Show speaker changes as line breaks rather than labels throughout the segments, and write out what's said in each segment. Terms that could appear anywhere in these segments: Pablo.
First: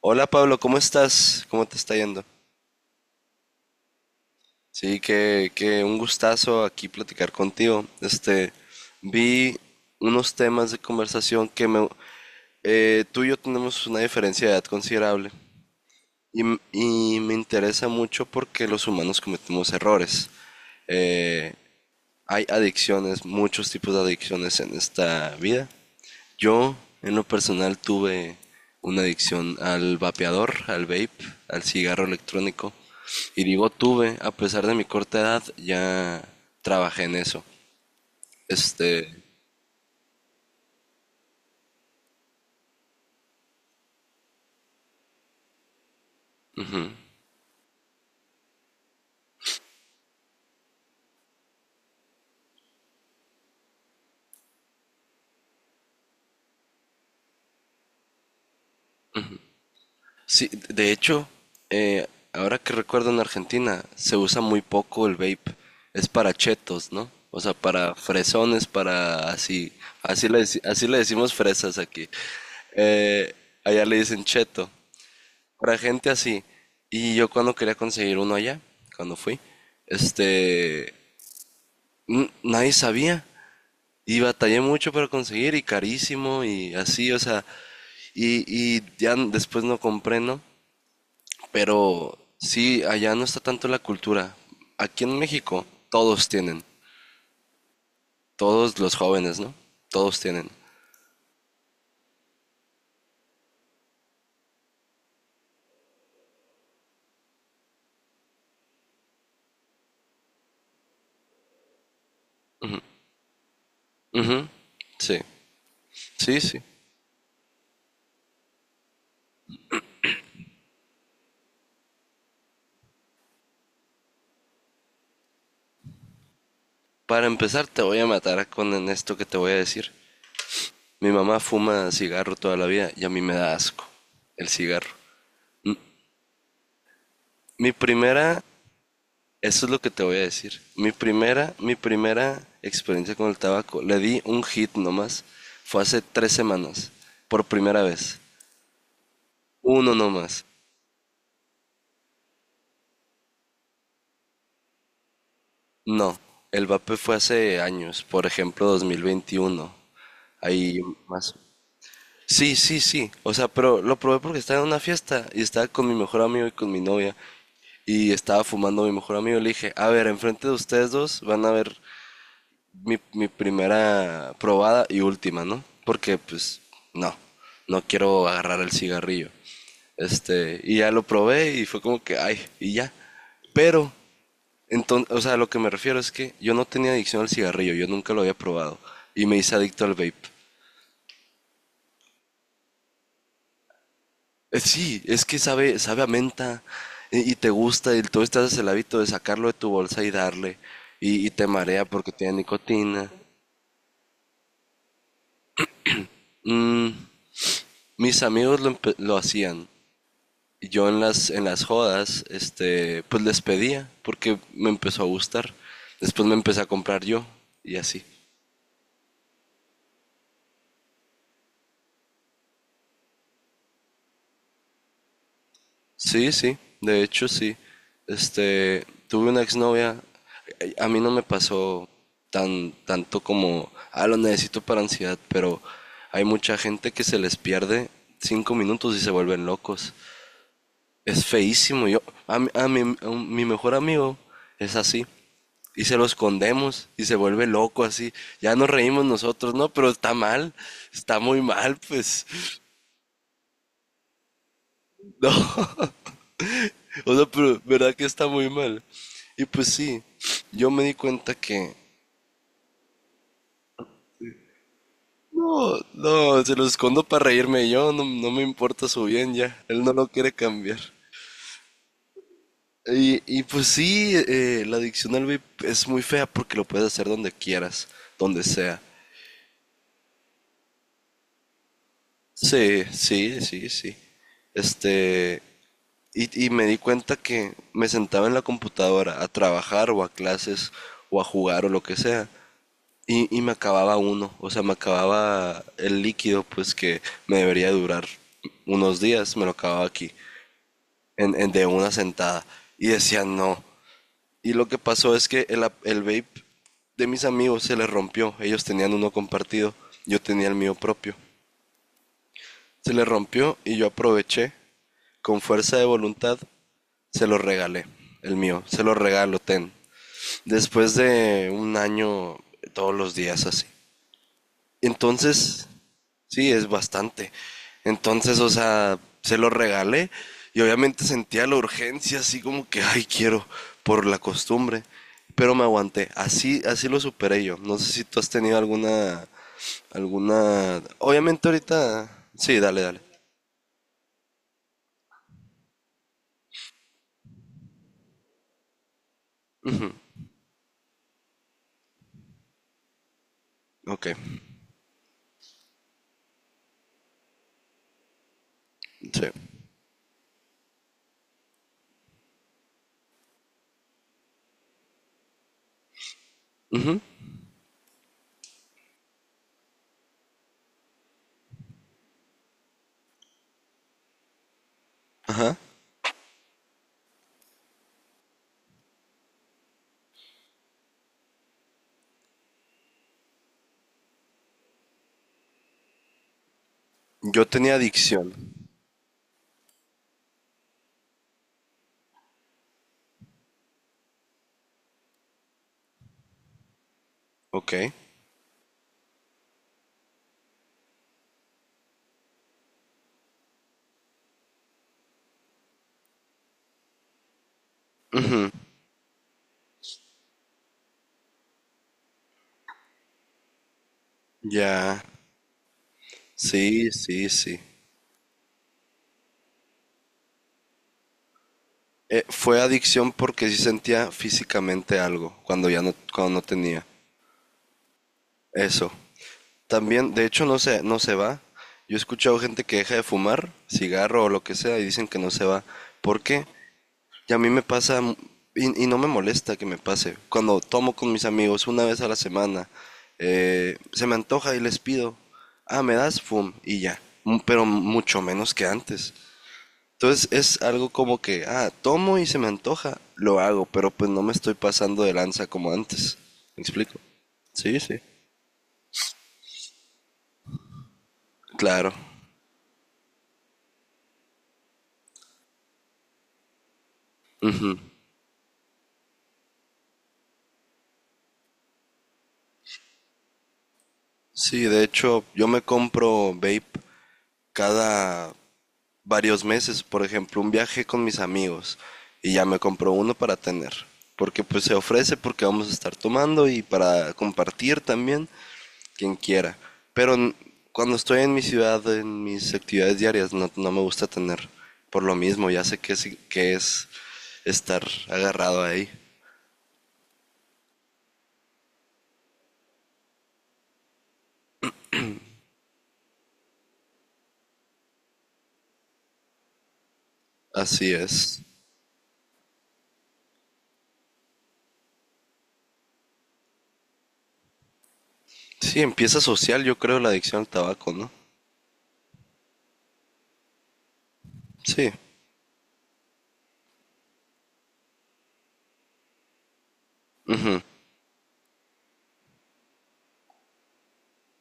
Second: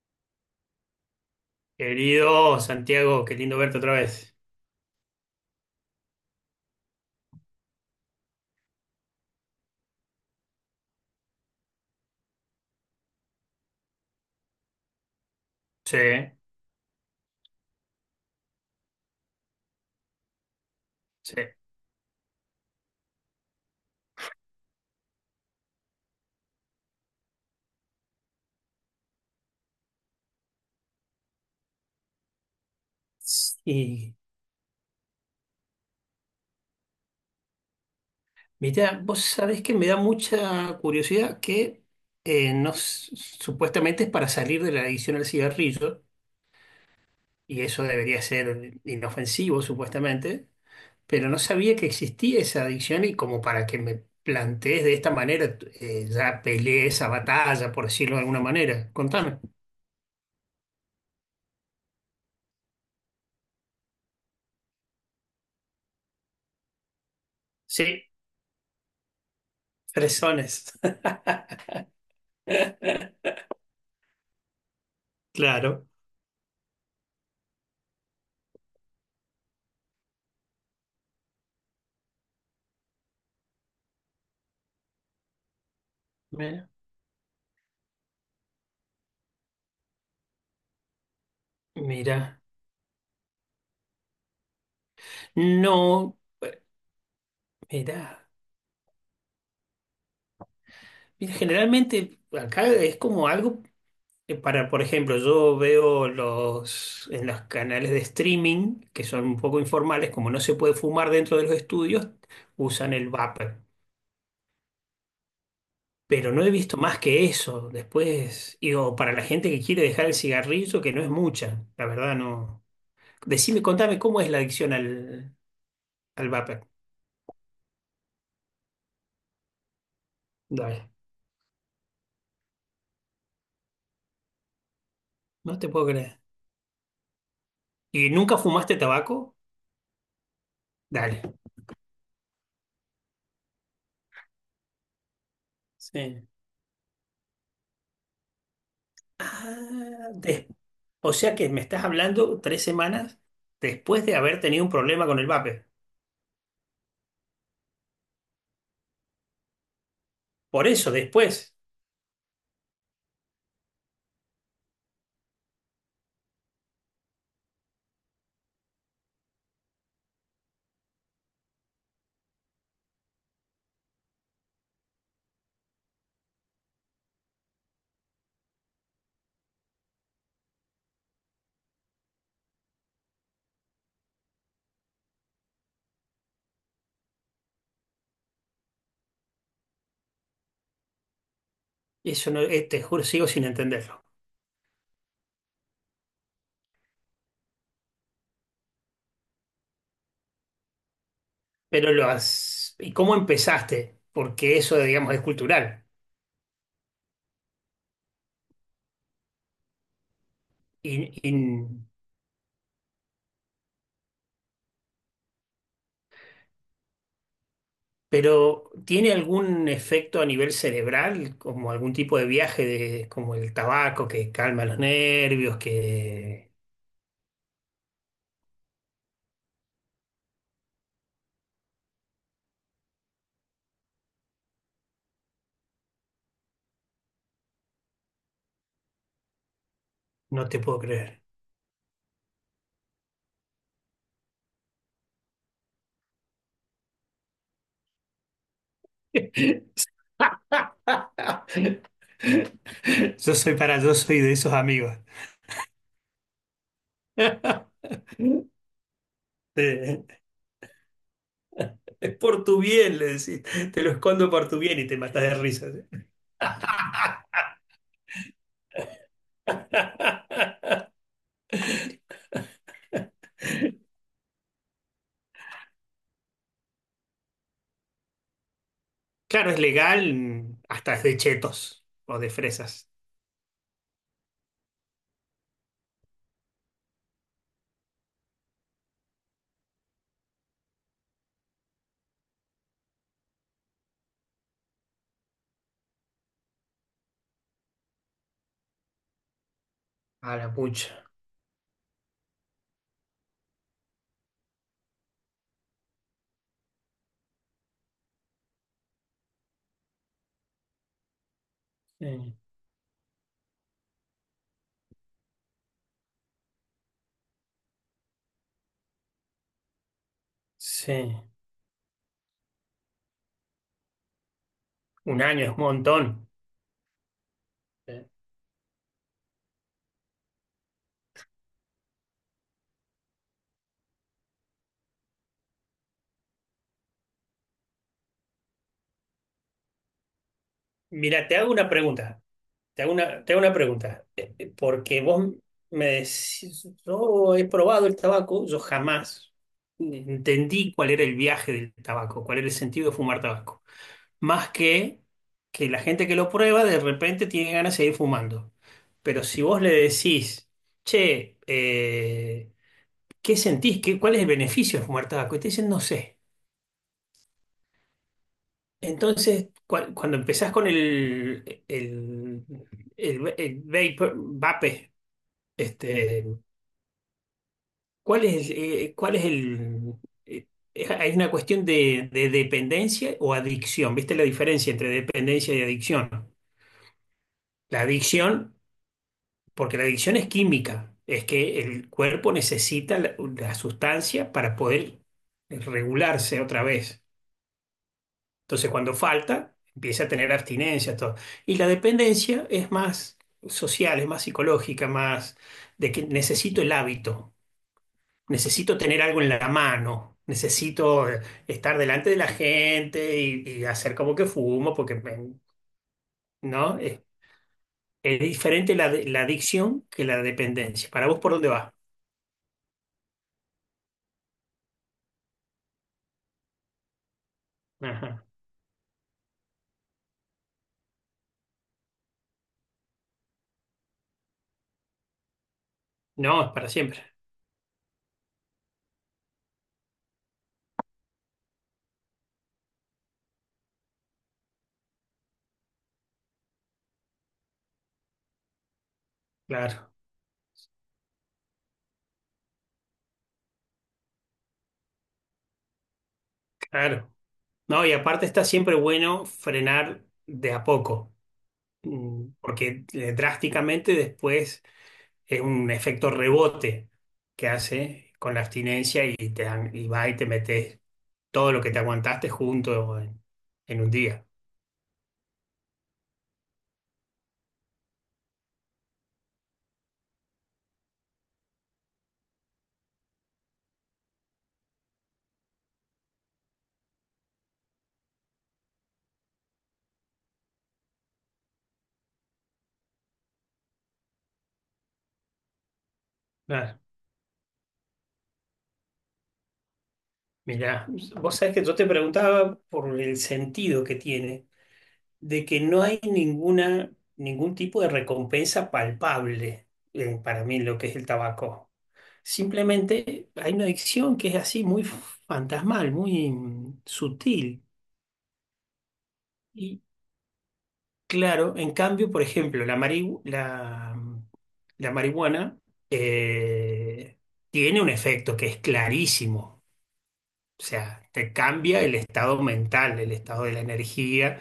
Hola Pablo, ¿cómo estás? ¿Cómo te está yendo?
Querido Santiago, qué lindo verte otra vez.
Sí, que un gustazo aquí platicar contigo. Vi unos temas de conversación que me. Tú y yo tenemos una diferencia de edad considerable
Sí,
y me interesa mucho porque los humanos cometemos errores.
sí.
Eh, Hay adicciones, muchos tipos de adicciones en esta vida. Yo, en lo personal, tuve una adicción al vapeador, al vape, al cigarro electrónico. Y digo
Y
tuve, a pesar de mi corta edad, ya trabajé en eso. Este,
mira, vos sabés que me da mucha curiosidad que no, supuestamente es para salir de la adicción al cigarrillo, y eso debería ser inofensivo supuestamente, pero no sabía que existía esa adicción y como para que me plantees de esta manera, ya peleé esa batalla, por decirlo de alguna manera. Contame.
sí, de hecho, eh, ahora que recuerdo, en Argentina se usa muy poco el vape. Es para chetos, ¿no? O sea, para
Sí,
fresones, para así, así le, deci-
fresones.
así le decimos fresas aquí. Eh, Allá le dicen cheto. Para
Claro.
gente así. Y yo cuando quería conseguir uno allá, cuando fui, este, nadie sabía. Y batallé mucho para conseguir y carísimo
Mira.
y así, o sea, y, y ya después no compré, ¿no? Pero
Mira.
sí, allá no está tanto la cultura. Aquí en México
No,
todos
bueno,
tienen,
mira,
todos los jóvenes, ¿no? Todos tienen.
mira, generalmente acá es como algo que para, por ejemplo, yo veo los en los canales de streaming que son un poco informales, como no se puede fumar dentro de los estudios, usan el vapor.
Ujú. Sí,
Pero
sí,
no he
sí.
visto más que eso. Después, y o para la gente que quiere dejar el cigarrillo, que no es mucha, la verdad no. Decime, contame cómo es la adicción al, al vapor.
Para empezar te voy a matar con en esto que te voy a decir.
Dale,
Mi mamá fuma cigarro toda la vida y a mí me da asco el cigarro.
no te puedo creer.
Mi
¿Y nunca
primera,
fumaste tabaco?
Eso es lo que te voy a decir. Mi
Dale.
primera, mi primera experiencia con el tabaco, le di un hit nomás. Fue hace
Sí.
3 semanas, por primera vez.
Ah,
Uno nomás.
de- o sea que me estás hablando tres semanas después de haber tenido un problema con el vape.
No, el vape fue hace años, por ejemplo 2021.
Por
Ahí
eso,
más.
después.
Sí, sí, sí. O sea, pero lo probé porque estaba en una fiesta y estaba con mi mejor amigo y con mi novia, y estaba fumando mi mejor amigo. Le dije, a ver, enfrente de ustedes dos van a ver mi primera probada y última, ¿no? Porque pues no, no quiero agarrar el cigarrillo. Y ya lo probé y fue como que, ay, y ya. Pero, entonces, o sea, lo que me refiero es que yo no tenía adicción al cigarrillo, yo nunca lo había probado. Y me hice adicto al vape.
Eso no, te juro, sigo sin entenderlo.
Sí, es que sabe a menta y te gusta y tú estás haces el hábito de sacarlo de tu bolsa y darle, y te marea
Pero lo
porque tiene
has... ¿Y
nicotina.
cómo empezaste? Porque eso, digamos, es cultural.
Mm, Mis amigos lo hacían. Y yo en
Y,
las
y-
jodas, pues les pedía porque me empezó a gustar. Después me empecé a comprar yo y así.
pero ¿tiene algún efecto a nivel cerebral, como algún tipo de viaje, de, como el tabaco que calma los nervios,
Sí,
que
sí, de hecho sí. Tuve una exnovia, a mí no me pasó tanto como, ah, lo necesito para ansiedad, pero hay mucha gente que se les pierde 5 minutos y se vuelven locos.
no te puedo creer?
Es feísimo. Yo, a, mi- a mi, a un- mi mejor amigo es así. Y se lo escondemos y se vuelve loco así. Ya nos reímos nosotros, ¿no? Pero está mal. Está muy mal, pues.
Yo soy para, yo soy de esos amigos.
No. O sea, pero verdad que está muy mal. Y pues sí,
Eh,
yo me di cuenta que
Es por tu bien, le decís. Te lo escondo por tu bien y te matas de risa.
no, no, se lo escondo para reírme yo, no, no me importa su bien ya, él no lo quiere cambiar. Y pues sí, la adicción al vape es muy fea porque lo puedes hacer donde quieras, donde sea.
Claro, es legal hasta de chetos o de
Sí,
fresas.
sí, sí, sí. Este, y me di cuenta que me sentaba en la computadora a trabajar o a clases o a jugar o lo que sea. Y me acababa uno, o sea, me acababa el líquido, pues que me debería durar unos días, me lo acababa aquí,
A la pucha.
de una sentada. Y decía no. Y lo que pasó es que el vape de mis amigos se les rompió. Ellos tenían uno compartido, yo tenía el mío propio.
Sí.
Se les rompió y yo aproveché, con fuerza de voluntad, se lo regalé, el mío, se lo regalo, ten. Después
Sí.
de un año, todos los días así.
Un año es un
Entonces,
montón.
sí, es bastante.
Sí.
Entonces, o sea, se lo regalé y obviamente sentía la urgencia, así como que, ay, quiero, por la costumbre. Pero me aguanté. Así lo superé yo. No sé si tú has tenido alguna.
Mira, te
Obviamente
hago una pregunta.
ahorita. Sí, dale, dale.
Te hago una pregunta. Porque vos me decís, yo he probado el tabaco, yo jamás entendí cuál era el viaje del tabaco, cuál era el sentido de fumar tabaco,
Ok.
más que la gente que lo prueba de repente tiene ganas de seguir fumando. Pero
Sí.
si vos le decís, che, ¿qué sentís? ¿Qué, cuál es el beneficio de fumar tabaco? Y te dicen, no sé.
Ujú.
Entonces, cuando empezás con el vapor, vape.
Ajá.
Este, cuál es el... eh, hay una cuestión de dependencia o adicción. ¿Viste la diferencia entre dependencia y adicción?
Yo tenía
La
adicción.
adicción, porque la adicción es química, es que el cuerpo necesita la, la sustancia para poder regularse otra vez.
Ok.
Entonces, cuando falta, empieza a tener abstinencia, todo. Y la dependencia es más social, es más psicológica, más de que necesito el hábito.
Ujú.
Necesito tener algo en la mano, necesito estar delante de la gente y hacer como que fumo, porque
Ya.
¿no?
Sí, sí, sí.
Es diferente la, la adicción que la dependencia. ¿Para vos por dónde va?
Fue adicción porque sí sentía físicamente algo cuando ya no, cuando no tenía.
Ajá.
Eso. También, de hecho, no se va. Yo he escuchado gente que deja de fumar, cigarro o lo que sea, y dicen que no se va. ¿Por
No,
qué?
es para siempre.
Y a mí me pasa, y no me molesta que me pase. Cuando tomo con mis amigos una vez a la semana, se me antoja y les pido, ah, me das fum, y ya. Pero mucho menos que antes.
Claro,
Entonces es algo como que, ah, tomo y se me antoja, lo hago, pero pues no me estoy pasando de lanza como antes. ¿Me explico?
claro.
Sí,
No, y
sí.
aparte está siempre bueno frenar de a poco,
Claro.
mm, porque drásticamente después es un efecto rebote que hace con la abstinencia y, y va y te metes todo lo que te aguantaste junto en un día.
Sí, de hecho, yo me compro vape cada varios meses, por ejemplo, un viaje con mis amigos y ya me compro uno para tener, porque pues se ofrece porque vamos a estar tomando y para compartir también quien quiera. Pero cuando estoy en mi ciudad, en mis actividades diarias, no, no me gusta tener, por lo mismo, ya sé que que
Ah,
es estar agarrado ahí.
mirá, vos sabés que yo te preguntaba por el sentido que tiene, de que no hay ninguna, ningún tipo de recompensa palpable para mí en lo que
Así
es el
es.
tabaco. Simplemente hay una adicción que es así, muy fantasmal, muy mm, sutil.
Sí, empieza social, yo
Y
creo, la adicción al tabaco, ¿no?
claro, en cambio, por ejemplo, la, la
Sí.
marihuana eh, tiene un efecto que es clarísimo.
Ujú.
O sea, te cambia el estado mental, el estado de la energía,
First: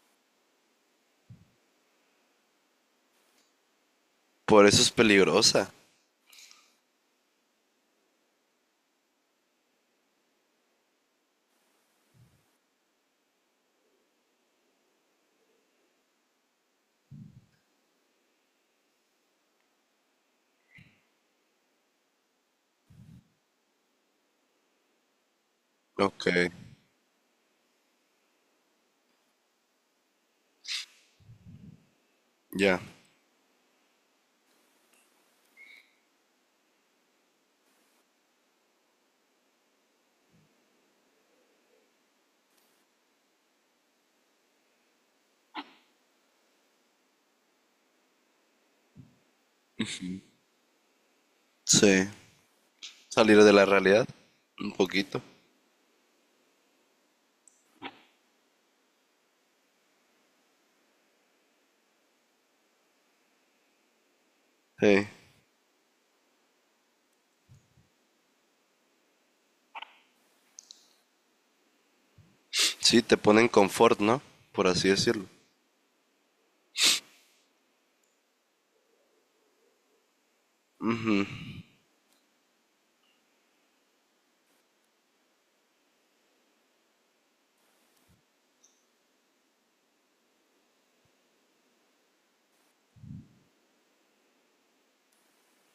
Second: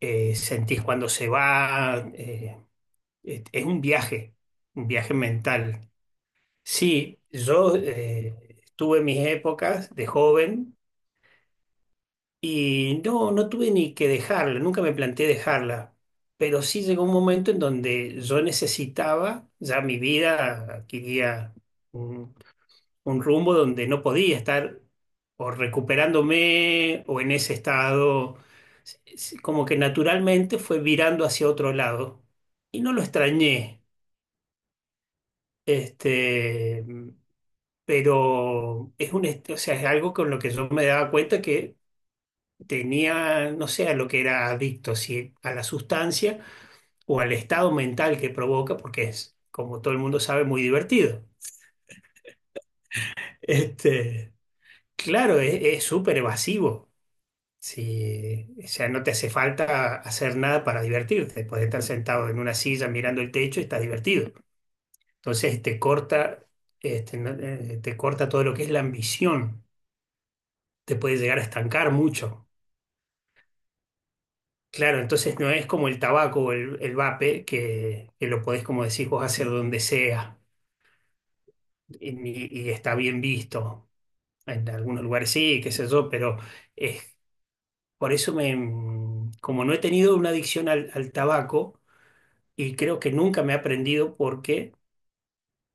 sentís cuando se va, es
Por eso
un
es
viaje
peligrosa.
mental. Sí, yo tuve mis épocas de joven y no, no tuve ni que dejarla, nunca me planteé dejarla, pero sí llegó un momento en donde yo necesitaba, ya mi vida adquiría un rumbo donde no podía estar o
Ok,
recuperándome o en ese estado. Como que naturalmente fue virando hacia otro lado.
ya.
Y no lo extrañé, este, pero es un, o sea, es algo con lo que yo me daba cuenta que tenía, no sé, a lo que era adicto, si a la sustancia o al estado mental que provoca, porque es, como todo el mundo sabe, muy divertido.
Sí. Salir de la realidad.
Este,
Un poquito.
claro, es súper evasivo. Sí, o sea, no te hace falta hacer nada para divertirte. Puedes estar sentado en una silla mirando el techo y estás divertido.
Sí.
Entonces te corta, este, te corta todo lo que es la ambición. Te puede llegar a estancar mucho.
Sí, te ponen confort, ¿no? Por así
Claro,
decirlo.
entonces no es como el tabaco o el vape, que lo podés, como decís vos, hacer donde sea y, y está bien visto. En algunos lugares sí, qué sé yo, pero es, por eso me, como no he tenido una adicción al tabaco, y creo que nunca me he aprendido porque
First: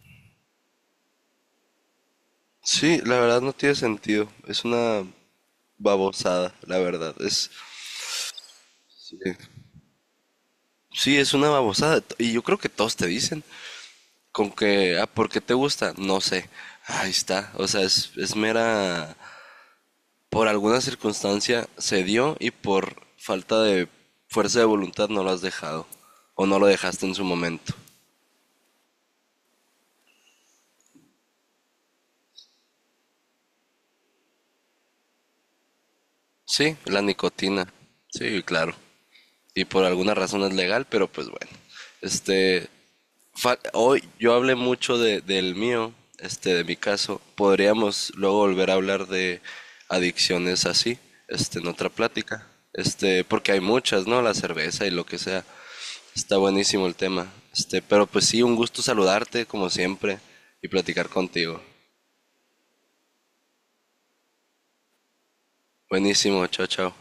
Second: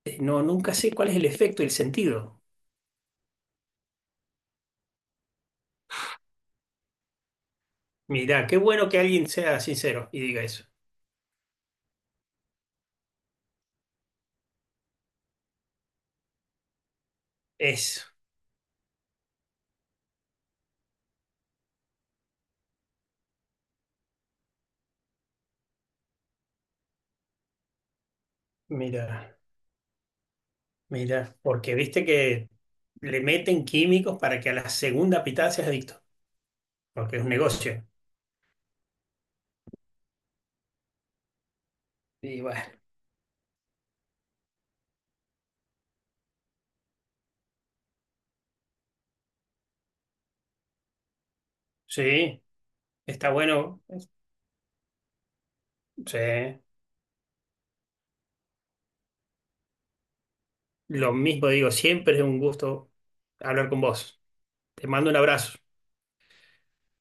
no, nunca sé cuál es el efecto y el sentido.
Sí, la verdad no tiene sentido. Es una babosada, la verdad. Es.
Mira, qué bueno que
Sí.
alguien sea sincero y diga eso.
Sí, es una babosada. Y yo creo que todos te dicen. Con que, ah, ¿por qué te gusta? No sé. Ahí está. O sea,
Eso,
es mera. Por alguna circunstancia se dio y por falta de fuerza de voluntad no lo has dejado o no lo dejaste en su momento.
mira, mira, porque viste que le meten químicos para que a la segunda pitada seas adicto,
Sí, la
porque es un
nicotina.
negocio.
Sí, claro. Y por alguna razón es legal, pero pues bueno.
Y bueno,
Este, Hoy yo hablé mucho del mío, de mi caso. Podríamos luego volver a hablar de adicciones así, en otra
sí,
plática.
está
Porque hay
bueno.
muchas, ¿no? La cerveza y lo que sea.
Sí.
Está buenísimo el tema. Pero pues sí, un gusto saludarte como siempre y platicar
Lo mismo
contigo.
digo, siempre es un gusto hablar con vos. Te mando un abrazo.
Buenísimo, chao, chao.